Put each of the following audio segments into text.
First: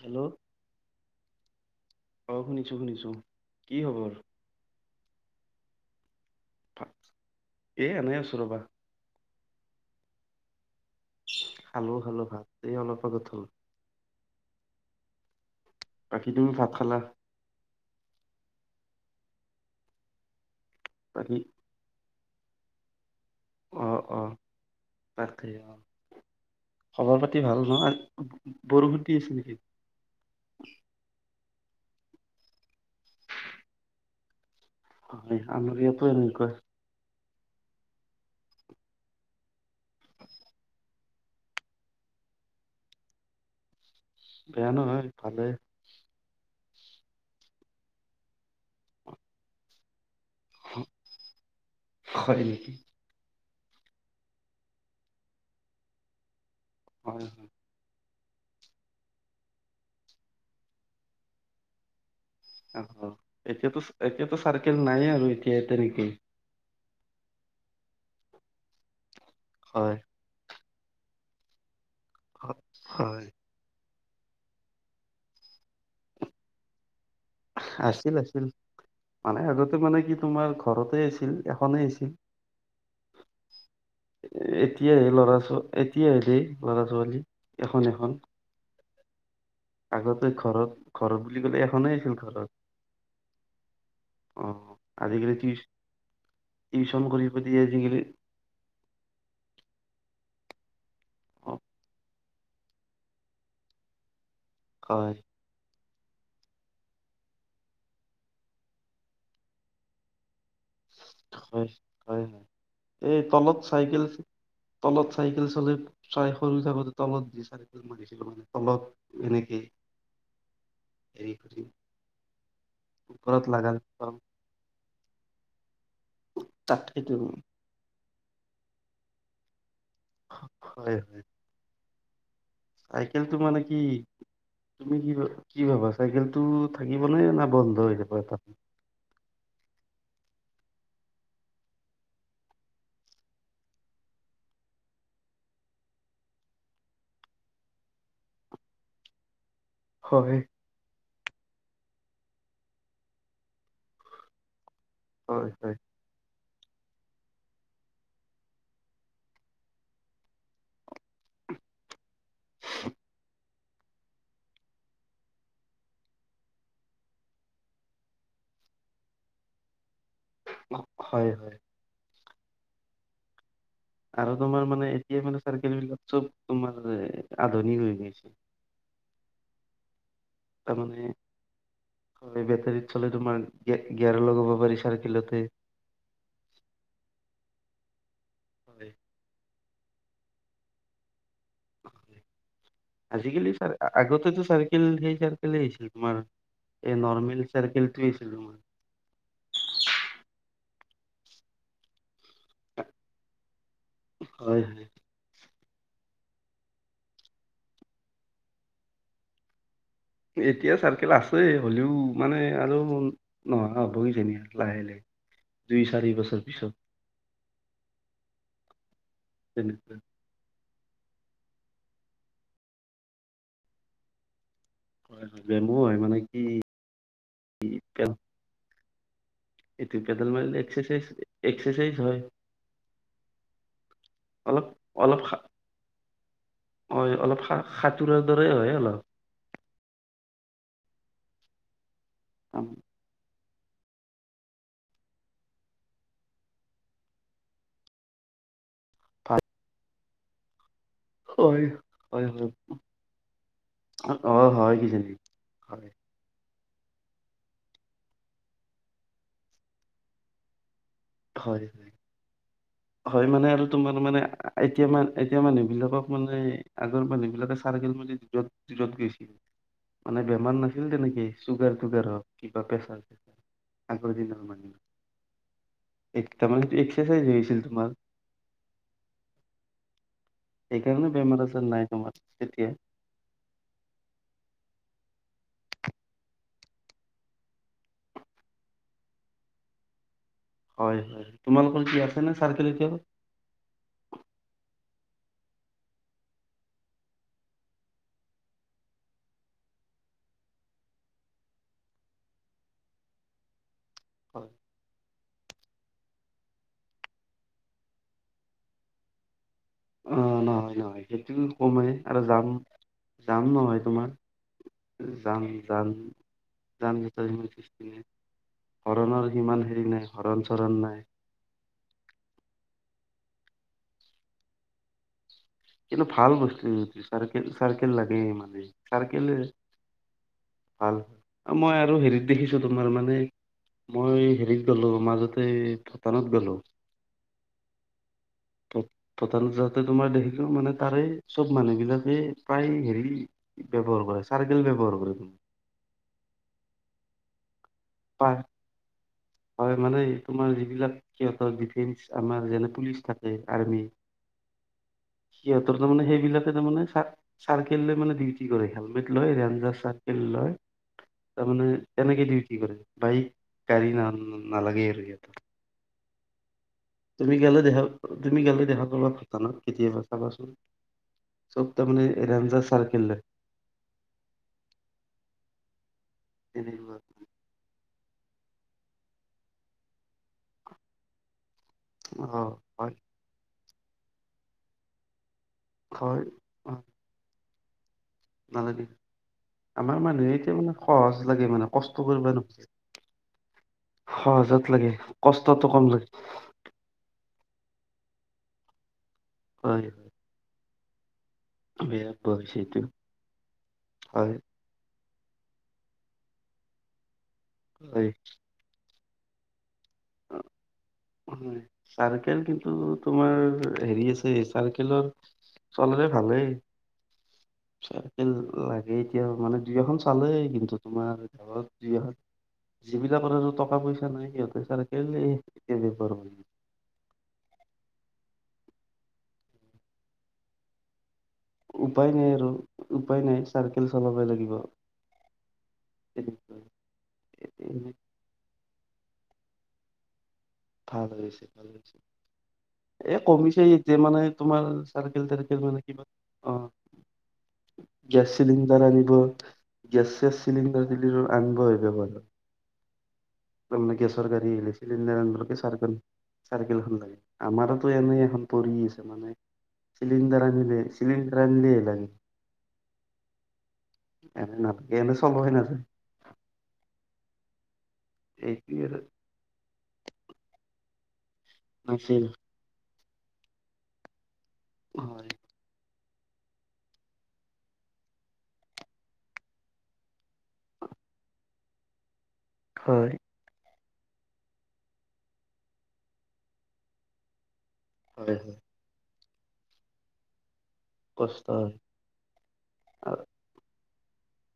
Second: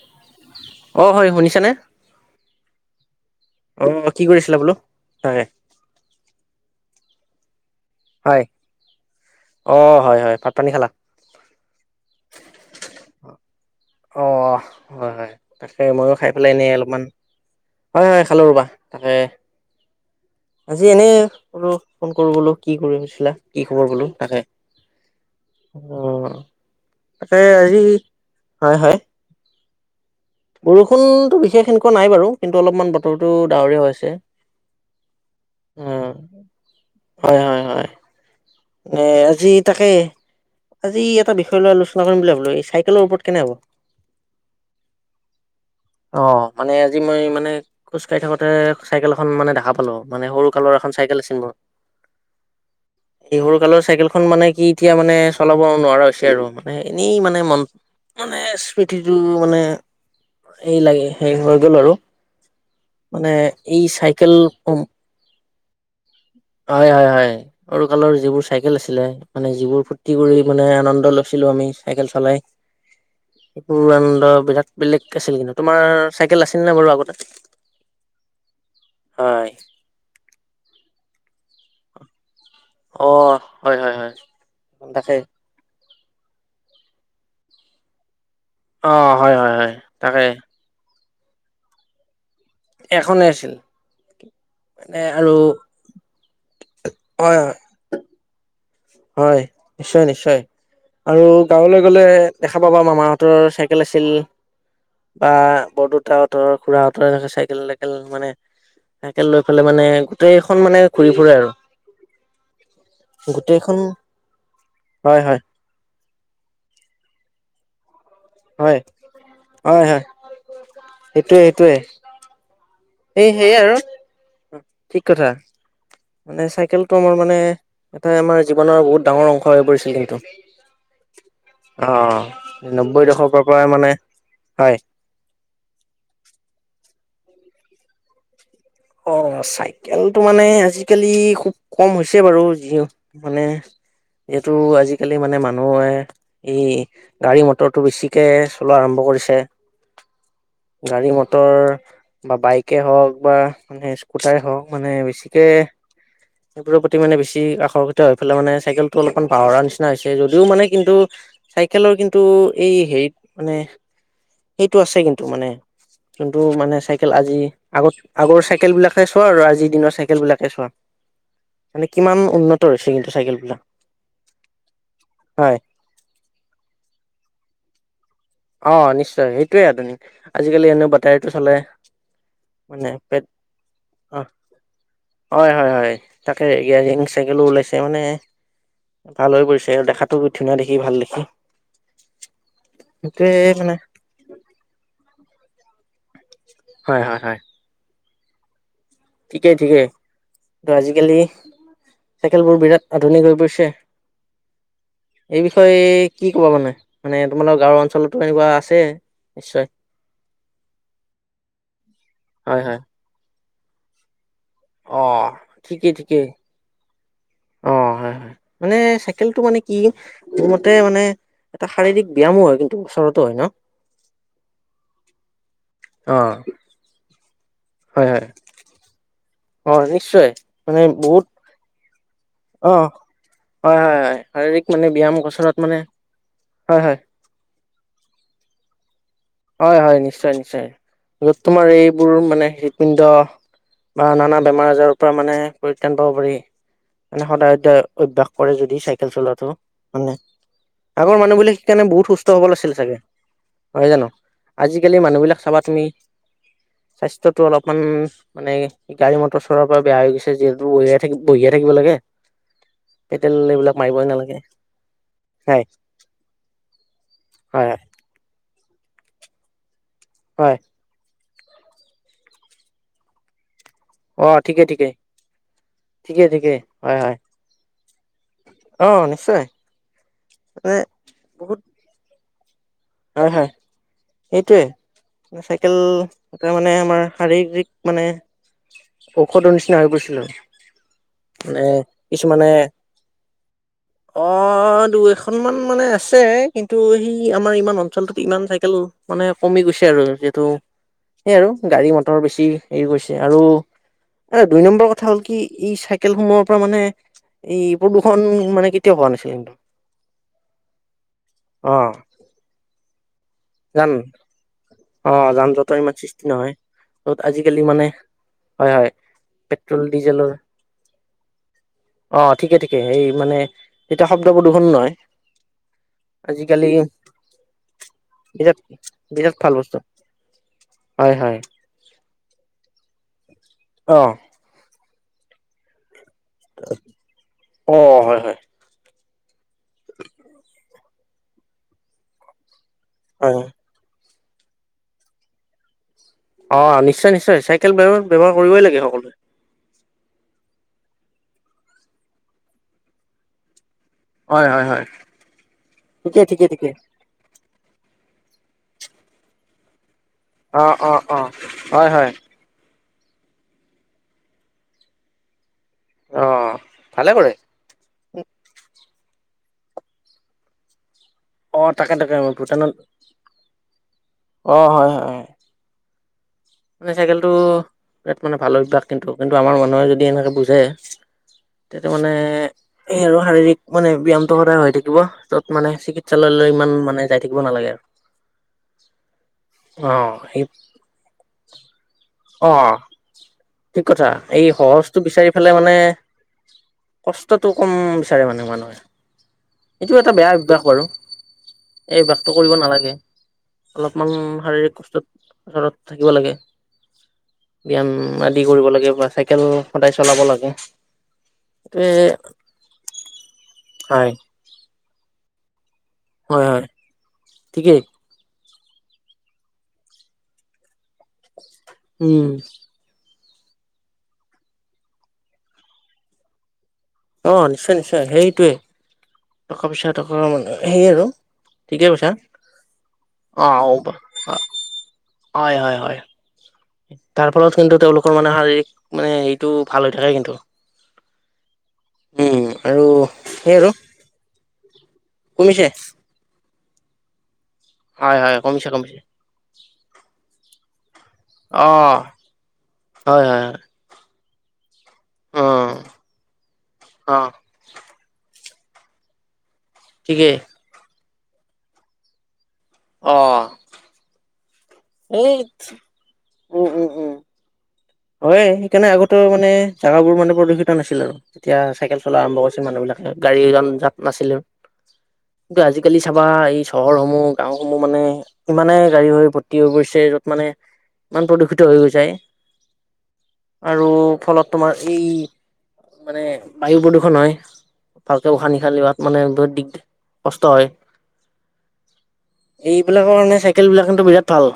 Hello. অ হৰি শুনিছানে? অ শুনিছো শুনিছো কি অ, খবৰ কি কৰিছিলা বোলো? হয় হয়। এই এনেই হয় আছো ৰ'বা। অ হয় হয়। ভাত-পানী খালা? খালো খালো ভাত এই অলপ আগত হ'ল। অ হয় হয়, তাকে মইয়ো বাকী খাই তুমি পেলাই এনে ভাত খালা অলপমান হয় হয় খালো ৰ'বা। তাকে আজি এনেই বাকী বোলো ফোন কৰো বোলো কি কৰিছিলা, কি খবৰ অ বোলো অ তাকে তাকে অ, খবৰ তাকে পাতি ভাল আজি নহ। বৰষুণ দি আছে নিকি? বৰষুণটো বিশেষ এনেকুৱা নাই বাৰু কিন্তু অলপমান বতৰটো ডাৱৰীয়া হৈছে। হয়, আমাৰ ইয়াতো উম এনেকোৱা। হয় হয় হয়। নে আজি তাকে আজি এটা বিষয় লৈ আলোচ চনা কৰিম বুলি ভাবিলো। এই চাইকেলৰ ওপৰত কেনে হ'ব? বেয়া নহয় ভালেই। অ মানে আজি মই মানে খোজকাঢ়ি থাকোতে চাইকেল এখন মানে দেখা পালো মানে সৰু কালৰ এখন চাইকেল আছিল মোৰ। হয় নিকি। সেই সৰু কালৰ চাইকেলখন মানে কি এতিয়া মানে চলাব নোৱাৰা হৈছে আৰু মানে এনেই হয় মানে ইমান মানে স্মৃতিটো মানে এই লাগে হেৰি হৈ গ'ল আৰু। অ অ। মানে এতিয়াটো এই এতিয়াটো চাইকেল উম নাইয়ে আৰু এতিয়া তেনেকে। হয় হয় হয় সৰু কালৰ যিবোৰ চাইকেল আছিলে মানে যিবোৰ হয় ফূৰ্তি ৰ্তি কৰি মানে আনন্দ লৈছিলো আমি চাইকেল চলাই হয় সেইবোৰ আনন্দ বিৰাট বেলেগ আছিল কিন্তু। তোমাৰ চাইকেল আছিল নে বাৰু আগতে? আছিল আছিল মানে হয়, আগতে মানে কি তোমাৰ ঘৰতে আছিল এখনেই আছিল। অ', হয়, হয়, হয় এতিয়াহে তাকে ল'ৰা-ছোৱা এতিয়াহে দেই ল'ৰা-ছোৱালী এখন এখন। অ', হয়, হয়, হয়, তাকে আগতে ঘৰত ঘৰত বুলি ক'লে এখনেই আছিল ঘৰত। এখনেই আছিল অ মানে আৰু টিউশ্যন কৰি হয়, হয়, পিনি আজিকালি হয় নিশ্চয় নিশ্চয় আৰু অ গাঁৱলে গ'লে দেখা পাবা মামাহঁতৰ চাইকেল আছিল, হয়। বা বৰদেউতাহঁতৰ, খুৰাহঁতৰ এনেকে চাইকেল-তাইকেল মানে চাইকেল লৈ পেলাই মানে গোটেইখন মানে ঘূৰি ফুৰে আৰু। হয় হয় হয়। এই তলত গোটেইখন চাইকেল তলত হয়, হয়, চাইকেল চলাই হয় সৰু থাকোতে তলত দি চাইকেল মাৰিছিলো মানে। হয়, তলত এনেকে হয়, হয়, হেৰি সেইটোৱে, কৰি। সেইটোৱে এই ওপৰত সেয়াই আৰু লাগাল পাম ঠিক কথা মানে চাইকেলটো তাকেইতো আমাৰ মানে এটা আমাৰ জীৱনৰ বহুত ডাঙৰ অংশ হৈ পৰিছিল কিন্তু। [unintelligible] অ অ। চাইকেলটো মানে কি হয়। তুমি কি ভা কি ভাবা চাইকেলটো থাকিবনে নে বন্ধ হৈ যাব এটাত? অ চাইকেলটো মানে আজিকালি খুব কম হৈছে বাৰু যি মানে এইটো আজিকালি মানে মানুহে ই গাড়ী মটৰটো বেছিকে চলোৱা আৰম্ভ কৰিছে। হয়। গাড়ী মটৰ বা বাইকে হওক বা মানে স্কুটাৰে হওক মানে বেছিকে হয় হয় সেইবোৰৰ প্ৰতি মানে বেছি আকৰ্ষিত হৈ পেলাই মানে চাইকেলটো অলপমান পাহৰা নিচিনা হৈছে, যদিও মানে কিন্তু চাইকেলৰ কিন্তু এই হেৰিত মানে সেইটো আছে কিন্তু মানে যোনটো মানে চাইকেল আজি আগত আগৰ চাই চাইকেলবিলাকে চোৱা আৰু আজিৰ দিনৰ চাইকেলবিলাকে চোৱা। হয় হয় মানে কিমান উন্নত হৈছে কিন্তু চাইকেলবিলাক। আৰু তোমাৰ মানে এতিয়া মানে চাইকেল বিলাক চব তোমাৰ আধুনিক হৈ গৈছে। অ নিশ্চয়, সেইটোৱেই আধুনিক। আজিকালি এনেও বেটাৰিটো চলে। বেটাৰিট মানে চলে পেট তোমাৰ অ গি-গীয়াৰো লগাব পাৰি চাইকেলতে। হয় হয় হয় তাকে গিয়াৰিং চাইকেলো ওলাইছে মানে হয়। ভাল হৈ পৰিছে আৰু দেখাতো ধুনীয়া দেখি ভাল দেখি। সেইটোৱে আজিকালি মানে চাৰ আগতেতো চাৰকেল সেই চাৰকেলে আছিল তোমাৰ এই হয় হয় হয় নৰ্মেল চাৰকেলটোৱেই আছিল তোমাৰ। ঠিকেই ঠিকেই, ত' আজিকালি চাইকেলবোৰ বিৰাট আধুনিক হৈ পৰিছে। হয় হয় এই বিষয়ে কি ক'বা মানে? মানে তোমালোকৰ গাঁওৰ অঞ্চলতো এনেকুৱা আছে। নিশ্চয়। এতিয়া চাৰকেল আছে, হ'লেও মানে হয় হয় আৰু নোহোৱা হ'বই যেনিবা। লাহে অ লাহে, দুই ঠিকেই চাৰি ঠিকেই বছৰ পিছত। অ হয় হয়, মানে চাইকেলটো মানে কি তেনেকুৱা মোৰ মতে মানে এটা শাৰীৰিক ব্যয়ামো হয় কিন্তু ওচৰতো হয় ন? হয় হয়, [unintelligible] হয় মানে অ', কি পে- হয় হয়। অ', এইটো নিশ্চয় পেডল মাৰিল মানে এক্সাৰচাইজ বহুত এক্সাৰচাইজ হয়। অ হয় হয় হয়, অলপ শাৰীৰিক মানে ব্যায়াম অলপ কচৰৎ মানে হয় হয়। অলপ সা সাঁতোৰাৰ দৰেই হয় অলপ। হয় হয় নিশ্চয় নিশ্চয়, য'ত তোমাৰ এইবোৰ মানে কাম হৃদপিণ্ড বা নানা বেমাৰ আজাৰৰ পৰা মানে পৰিত্ৰাণ পাব পাৰি, মানে সদায় এটা অভ্যাস কৰে যদি চাইকেল ভাল চলােৱাটো মানে আগৰ মানুহবোৰে হয় সেইকাৰণে বহুত হয় সুস্থ হয় সবল আছিল চাগে, নহয় জানো? অ হয় আজিকালি কিজানি মানুহবিলাক চাবা তুমি হয় স্বাস্থ্যটো অলপমান মানে গাড়ী মটৰ চলাৰ পৰা বেয়া হৈ গৈছে, যিহেতু থাক বহিয়ে হয় থাকিব হয় লাগে। হয় পেটেল মানে আৰু এইবিলাক তোমাৰ মাৰিবই মানে নালাগে এতিয়া মান এতিয়া হয় মানুহবিলাকক মানে, আগৰ মানুহবিলাকে হয় চাৰকেল মাৰি দূৰত দূৰত গৈছিল, মানে হয় বেমাৰ না ছিল তেনেকে, চুগাৰ তুগাৰ হওক কিবা প্ৰেছাৰ চেচাৰ। আগৰ অ দিনত ঠিকে ঠিকে মানুহৰ। এ ঠিকে তাৰ ঠিকে মানে হয় হয় এক্সাৰচাইজ হৈ আছিল। তোমাৰ অ নিশ্চয় মানে সেইকাৰণে বেমাৰ বহুত আজাৰ নাই তোমাৰ। তেতিয়া। হয়, হয় সেইটোৱে। চাইকেল, এটা মানে, আমাৰ শাৰীৰিক মানে- ঔষধৰ নিচিনা হৈ গৈছিল আৰু। হয়ঁ হয়ঁ, তোমালোকৰ কি আছে নে চাইকেল এতিয়াও। অঁ দুই এখন মান মানে আছে, কিন্তু সেই আমাৰ ইমান- অঞ্চলটোত ইমান চাইকেল মানে কমি গৈছে আৰু যিহেতু- সেইয়াই আৰু গাড়ী মটৰ বেছি হেৰি কৰিছে, আৰু হয়। দুই নম্বৰ কথা- কথা হ'ল কি, ই চাইকেল সমূহৰ পৰা মানে ই প্ৰদূষণ মানে কেতিয়াও হোৱা নাছিলে কিন্তু। অঁ নহয়, নহয় সেইটো অ কমাই আৰু যাম যাম নহয় যান তোমাৰ। অ যাম, জঁটৰ যান ইমান সৃষ্টি নহয় যাম তত লিতয় ইংলিছ আজিকালি মানে হয় হয় ইষ্টিক হৰণৰ সিমান পেট্ৰল হেৰি নাই, হৰণ চৰণ নাই। অঁ ঠিকে ঠিকে, সেই মানে তেতিয়া, শব্দবোৰ প্ৰদূষণ নহয়। কিন্তু ভাল আজিকালি বস্তু চাৰ, চাইকেল লাগে বিৰাট মানে, চাইকেল- বিৰাট ভাল বস্তু ভাল, হয় হয় মই আৰু হেৰিত দেখিছো, তোমাৰ মানে অ মই হেৰিত- গলো, মাজতে ভূটানত গলো। অ হয় হয় তেত তালে যাওতে, তোমাৰ দেখিলো মানে- তাৰে চব মানুহবিলাকে প্ৰায় হেৰি, হয় ব্যৱহাৰ কৰে, চাইকেল ব্যৱহাৰ কৰে। অঁ নিশ্চয়, নিশ্চয় চাইকেল ব্যৱহাৰ কৰিবই লাগে সকলোৱে। হয়ঁ মানে, তোমাৰ যিবিলাক সিহঁতৰ ডিফেন্স আমাৰ যেনে পুলিচ থাকে আৰ্মি। হয়ঁ, হয়ঁ, হয়ঁ। সিহঁতৰ তাৰে সেইবিলাকে তাৰমানে, চাইকেল লৈ মানে ডিউটি কৰে, হেলমেট লয় ৰেঞ্জাৰ চা- লয়, অ অ অ তাৰমানে হয় হয় তেনেকে ডিউটি কৰে, বাইক- গাড়ী না, নালাগে আৰু সিহতক, অ ভালে কৰে তুমি গলে দেখা- তুমি গ'লে দেখা পাবা, ভূটানত কেতিয়াবা চাবাচোন। চব অ তাকে তাৰমানে তাকে ৰেঞ্জাৰ চাইকেলে। অঁ হয়ঁ, হয়ঁ। মানে তেনেকুৱা চাইকেলটো, বিৰাট মানে ভাল অভ্যাস কিন্তু, কিন্তু আমাৰ মানুহে যদি এনেকে বুজে- তেতিয়া মানে, অ হয় এই আৰু শাৰীৰিক মানে ব্যায়ামটো সদায় হৈ থাকিব তো- মানে হয় চিকিৎসালয়লৈ ইমান অ মানে যাই থাকিব নালাগে আৰু। নালাগে, অ আমাৰ মানুহে সেই এতিয়া মানে সহজ লাগে, মানে কষ্ট কৰি- অ ঠিক কথা এই সহজত লাগে, সহজটো বিচাৰি পেলাই মানে কষ্টটো কম লাগে। কষ্টটো কম বিচাৰে মানে মানুহে হয় এইটো এটা বেয়া অভ্যাস বাৰু। হয় এই বেয়া পোৱা অভ্যাসটো হৈছে কৰিব এইটো নালাগে অলপমান হয় শাৰীৰিক কষ্টত- ওচৰত থাকিব লাগে। ব্যায়াম হয় আদি কৰিব লাগে বা চাইকেল, সদায় চলাব লাগে। হয় এইটোৱে চাইকেলৰ কিন্তু তোমাৰ হেৰি হয় আছে চাৰ্কেলৰত- চলালে হয় ভালেই- হয় ঠিকেই। চাইকেল লাগে এতিয়া মানে দুই এখন চালেই কিন্তু তোমাৰ ঘৰত দুই এখন- উম যিবিলাকৰ মানুহৰ আৰু টকা পইচা নাই সিহঁতে ছাৰকেলে এতিয়া বেপাৰ হয়। অঁ নিশ্চয় নিশ্চয় হেৰিটোৱে টকা পইচা থকা মানে হেই আৰু- ঠিকে কৈছা উপায় নাই আৰু উপায় নাই চাৰ্কেল চলাবই লাগিব। হয়ঁ হয়ঁ হয়ঁ তেনেকুৱা তাৰ ফলত কিন্তু তেওঁলোক- এইটো মানে শাৰীৰিক মানে হেৰিটো ভাল হৈ থাকে কিন্তু- ভাল হৈছে ভাল হৈছে। উম আৰু এ সেই কমিছে আৰু যে মানে তোমাৰ চাৰ্কেল তাইকেল কমিছে মানে কিবা- হয় অ'গেছ হয় কমিছে চিলিণ্ডাৰ কমিছে আনিব গেছ চেচ চিলিণ্ডাৰ দিলি [unintelligible] আনব অ আহিব পাৰ। হয়, হয়, হয়। তমানে গেছৰ গাড়ী আহিলে চিলিণ্ডাৰ অ আনবলকে চাৰ্কল চাৰ্কেলখান অ লাগে আমাৰ ত' এনে এখন পৰি আছে মানে ঠিকেই চিলিণ্ডাৰ আনিলেই, চিলিণ্ডাৰ আনিলেহে লাগে। অ', এনে নালাগে। এনে চলোৱাই ধেইত নাযায় উম, উম, উম। হয় এইটোৱে সেইকাৰণে আৰু আগতেও মানে জোগাবোৰ মানে প্ৰদূষিত নাছিল আৰু তেতিয়া চাইকেল নাছিল চলা আৰম্ভ কৰি যে মানুহ বিলাকে গাড়ী [unintelligible] মাৰি নাছিলে। হয়। কিন্তু আজিকালি চাবা এই চহৰসমূহ গাওঁ সমূহ মানে ইমানে গাড়ী হৈ ভৰ্তি হৈ গৈছে য'ত মানে ইমান প্ৰদূষিত হৈ গৈছে হয়। আৰু ফলত তোমাৰ এই মানে বায়ু প্ৰদূষণ হয়। ভালকে হয় হয় উশাহ-নিশাহ লিৱাত মানে বহুত দিগ মানে কষ্ট হয়। কষ্ট হয়। এ-এইবিলাকৰ কাৰণে চাইকেল বিলাক কিন্তু বিৰাট ভাল।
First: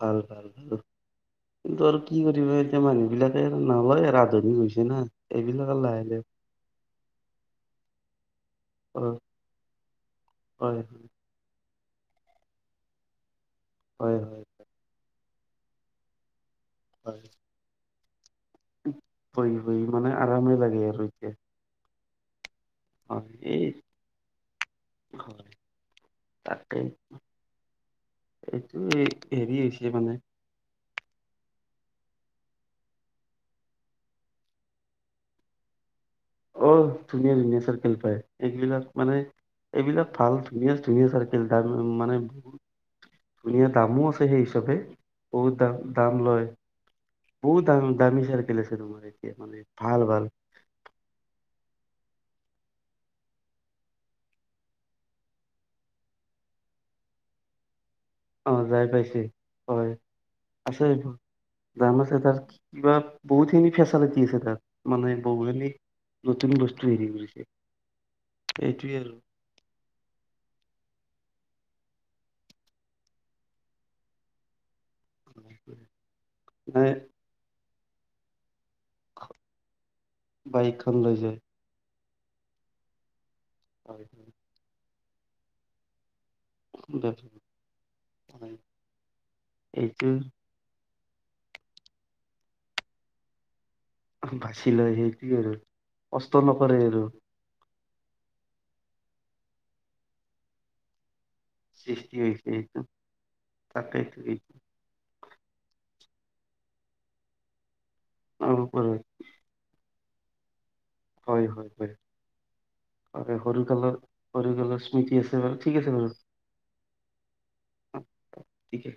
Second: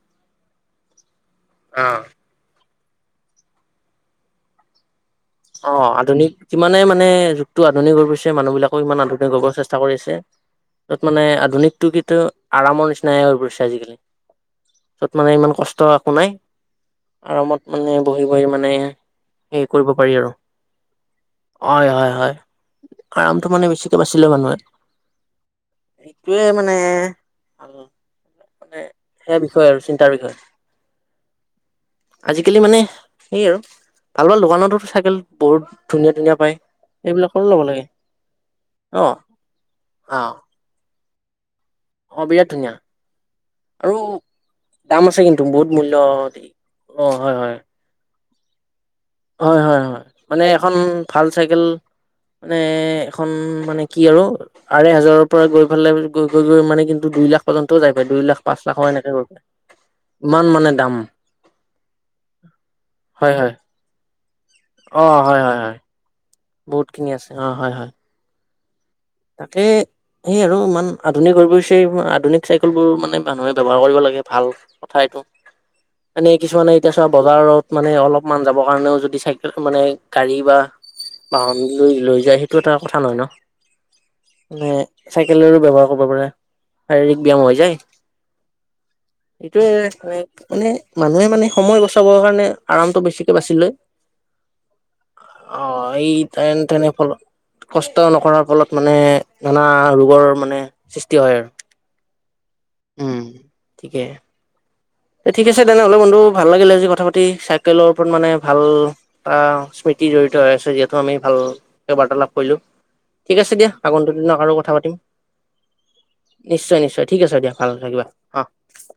ভাল, ভাল, ভাল কিন্তু আৰু কি [unintelligible] মানুহ বিলাকে আৰু নলয় আৰ আধুনিক হৈছে না। এইবিলাক আৰু অ' লাহে লাহে আধুনিক ইমানে মানে যুগটো আধুনিক হৈ গৈছে মানুহ বিলাকো ইমান হয় আধুনিক হ'ব চেষ্টা কৰি আছে। হয় ত'ত মানে আধুনিকটো কেতিয়াওঁ আৰামৰ নিচিনাইে হৈ পৰিছে আজিকালি হয় হয় ত'ত মানে ইমান কষ্ট একো নাই। হয় আৰামত মানে বহি, বহি মান বহি, বহি মানে আৰামেই লাগে আৰু এতিয়া। অয় হয়, হয় হয় আৰামটো এই মানে বেছিকে বাচি লব নোৱাৰি। হয় সেইটোৱে মানে তাকে এইটো [unintelligible] সেয়া হেৰি বিষয় আৰু হৈছে মানে চিন্তাৰ বিষয়। আজিকালি মানে সেই আৰু ভাল, ভাল দোকানতো চাইকেল বহুত ধুনীয়া, ধুনীয়া পায় অ' ধুনীয়া, এইবিলাকৰো ধুনীয়া ল'ব লাগে চাৰ্কেল পায় এইবিলাক অ মানে এইবিলাক অ ভাল ধুনীয়া ধুনীয়া চাৰকে [unintelligible] মানে অ বিৰাট ধুনীয়া ধুনীয়া আৰু দামো আছে সেই হিচাপে দাম আছে কিন্তু বহুত দাম- মূল্য দাম দি লয়। অ হয় হয় বহুত দাম দামি চাৰকেল আছে তোমাৰ। এতিয়া মানে হয়, হয়, ভাল হয় ভাল মানে এখন ভাল চাইকেল মানে এখন মানে কি আৰু আঢ়ে হাজাৰৰ পৰা গৈ ফালে গৈ, গৈ, গৈ মানে কিন্তু দুই লাখ পৰ্যন্তও যাই পাই দুই লাখ, অ পাঁচ লাখ যাই এনেকে পাইছে গৈ পায় হয় ইমান মানে আছে দাম দাম আছে তাৰ কিবা হয় হয় বহুতখিনি ফেচালিটি আছে তাত। অ মানে হয় হয় বৌগানিক হয় নতুন বহুত বস্তু খিনি হেৰি আছে কৰিছে অ হয় হয় এইটোৱে আৰু তাকে। সেই আৰু ইমান আধুনিক হৈ গৈ ছেই আধুনিক চাইকেল বোৰ মানে মানুহে ব্যৱহাৰ কৰিব লাগে ভাল কথা এইটো এনেই কিছুমানে মানে এতিয়া চোৱা নাই বজাৰওঁত মানে অলপমান যাবৰ কাৰণেও যদি চাইকেল মানে গাড়ী বা বাইকখন লৈ যায় বাহন লৈ, লৈ যায় সেইটো এটা কথা নহয় ন'। হয়। মানে চাইকেলৰো ব্যৱহাৰ কৰব পাৰা। শাৰীৰিক ব্যাম হৈ যায় হয়। এইটো এটোৱে [unintelligible] মানুহে মানে সময় বচাবৰ কাৰণে আৰামটো বেছিকে বাচি লয়। বাচি লয় সেইটোৱে আৰু অ', এই কষ্ট নকৰে তেন-তেনে আৰু ফলত কষ্ট নকৰাৰ ফলত, মানে নানা ৰোগৰ মানে সৃষ্টি হয় আৰু। সৃষ্টি হৈছে এইটো, উম তাকে [unintelligible] এ ঠিক আছে তেনে হলে বন্ধু ভাল লাগিলে আজি কথা পাতি, চাইকেলৰ ওপৰত মানে হয় ভাল আহ স্মৃতি জড়িত হৈ আছে যিহেতু আমি ভালকে বাৰ্তালাপ কৰিলো। অ', ঠিক আছে সৰু দিয়া কালৰ, আগন্তুক দিনত আৰু সৰু কথা কালৰ পাতিম স্মৃতি আছে বাৰু ঠিক আছে বাৰু। নিশ্চয়, নিশ্চয়। ঠিক আছে দিয়া, ভাল থাকিবা। অ ঠিকে।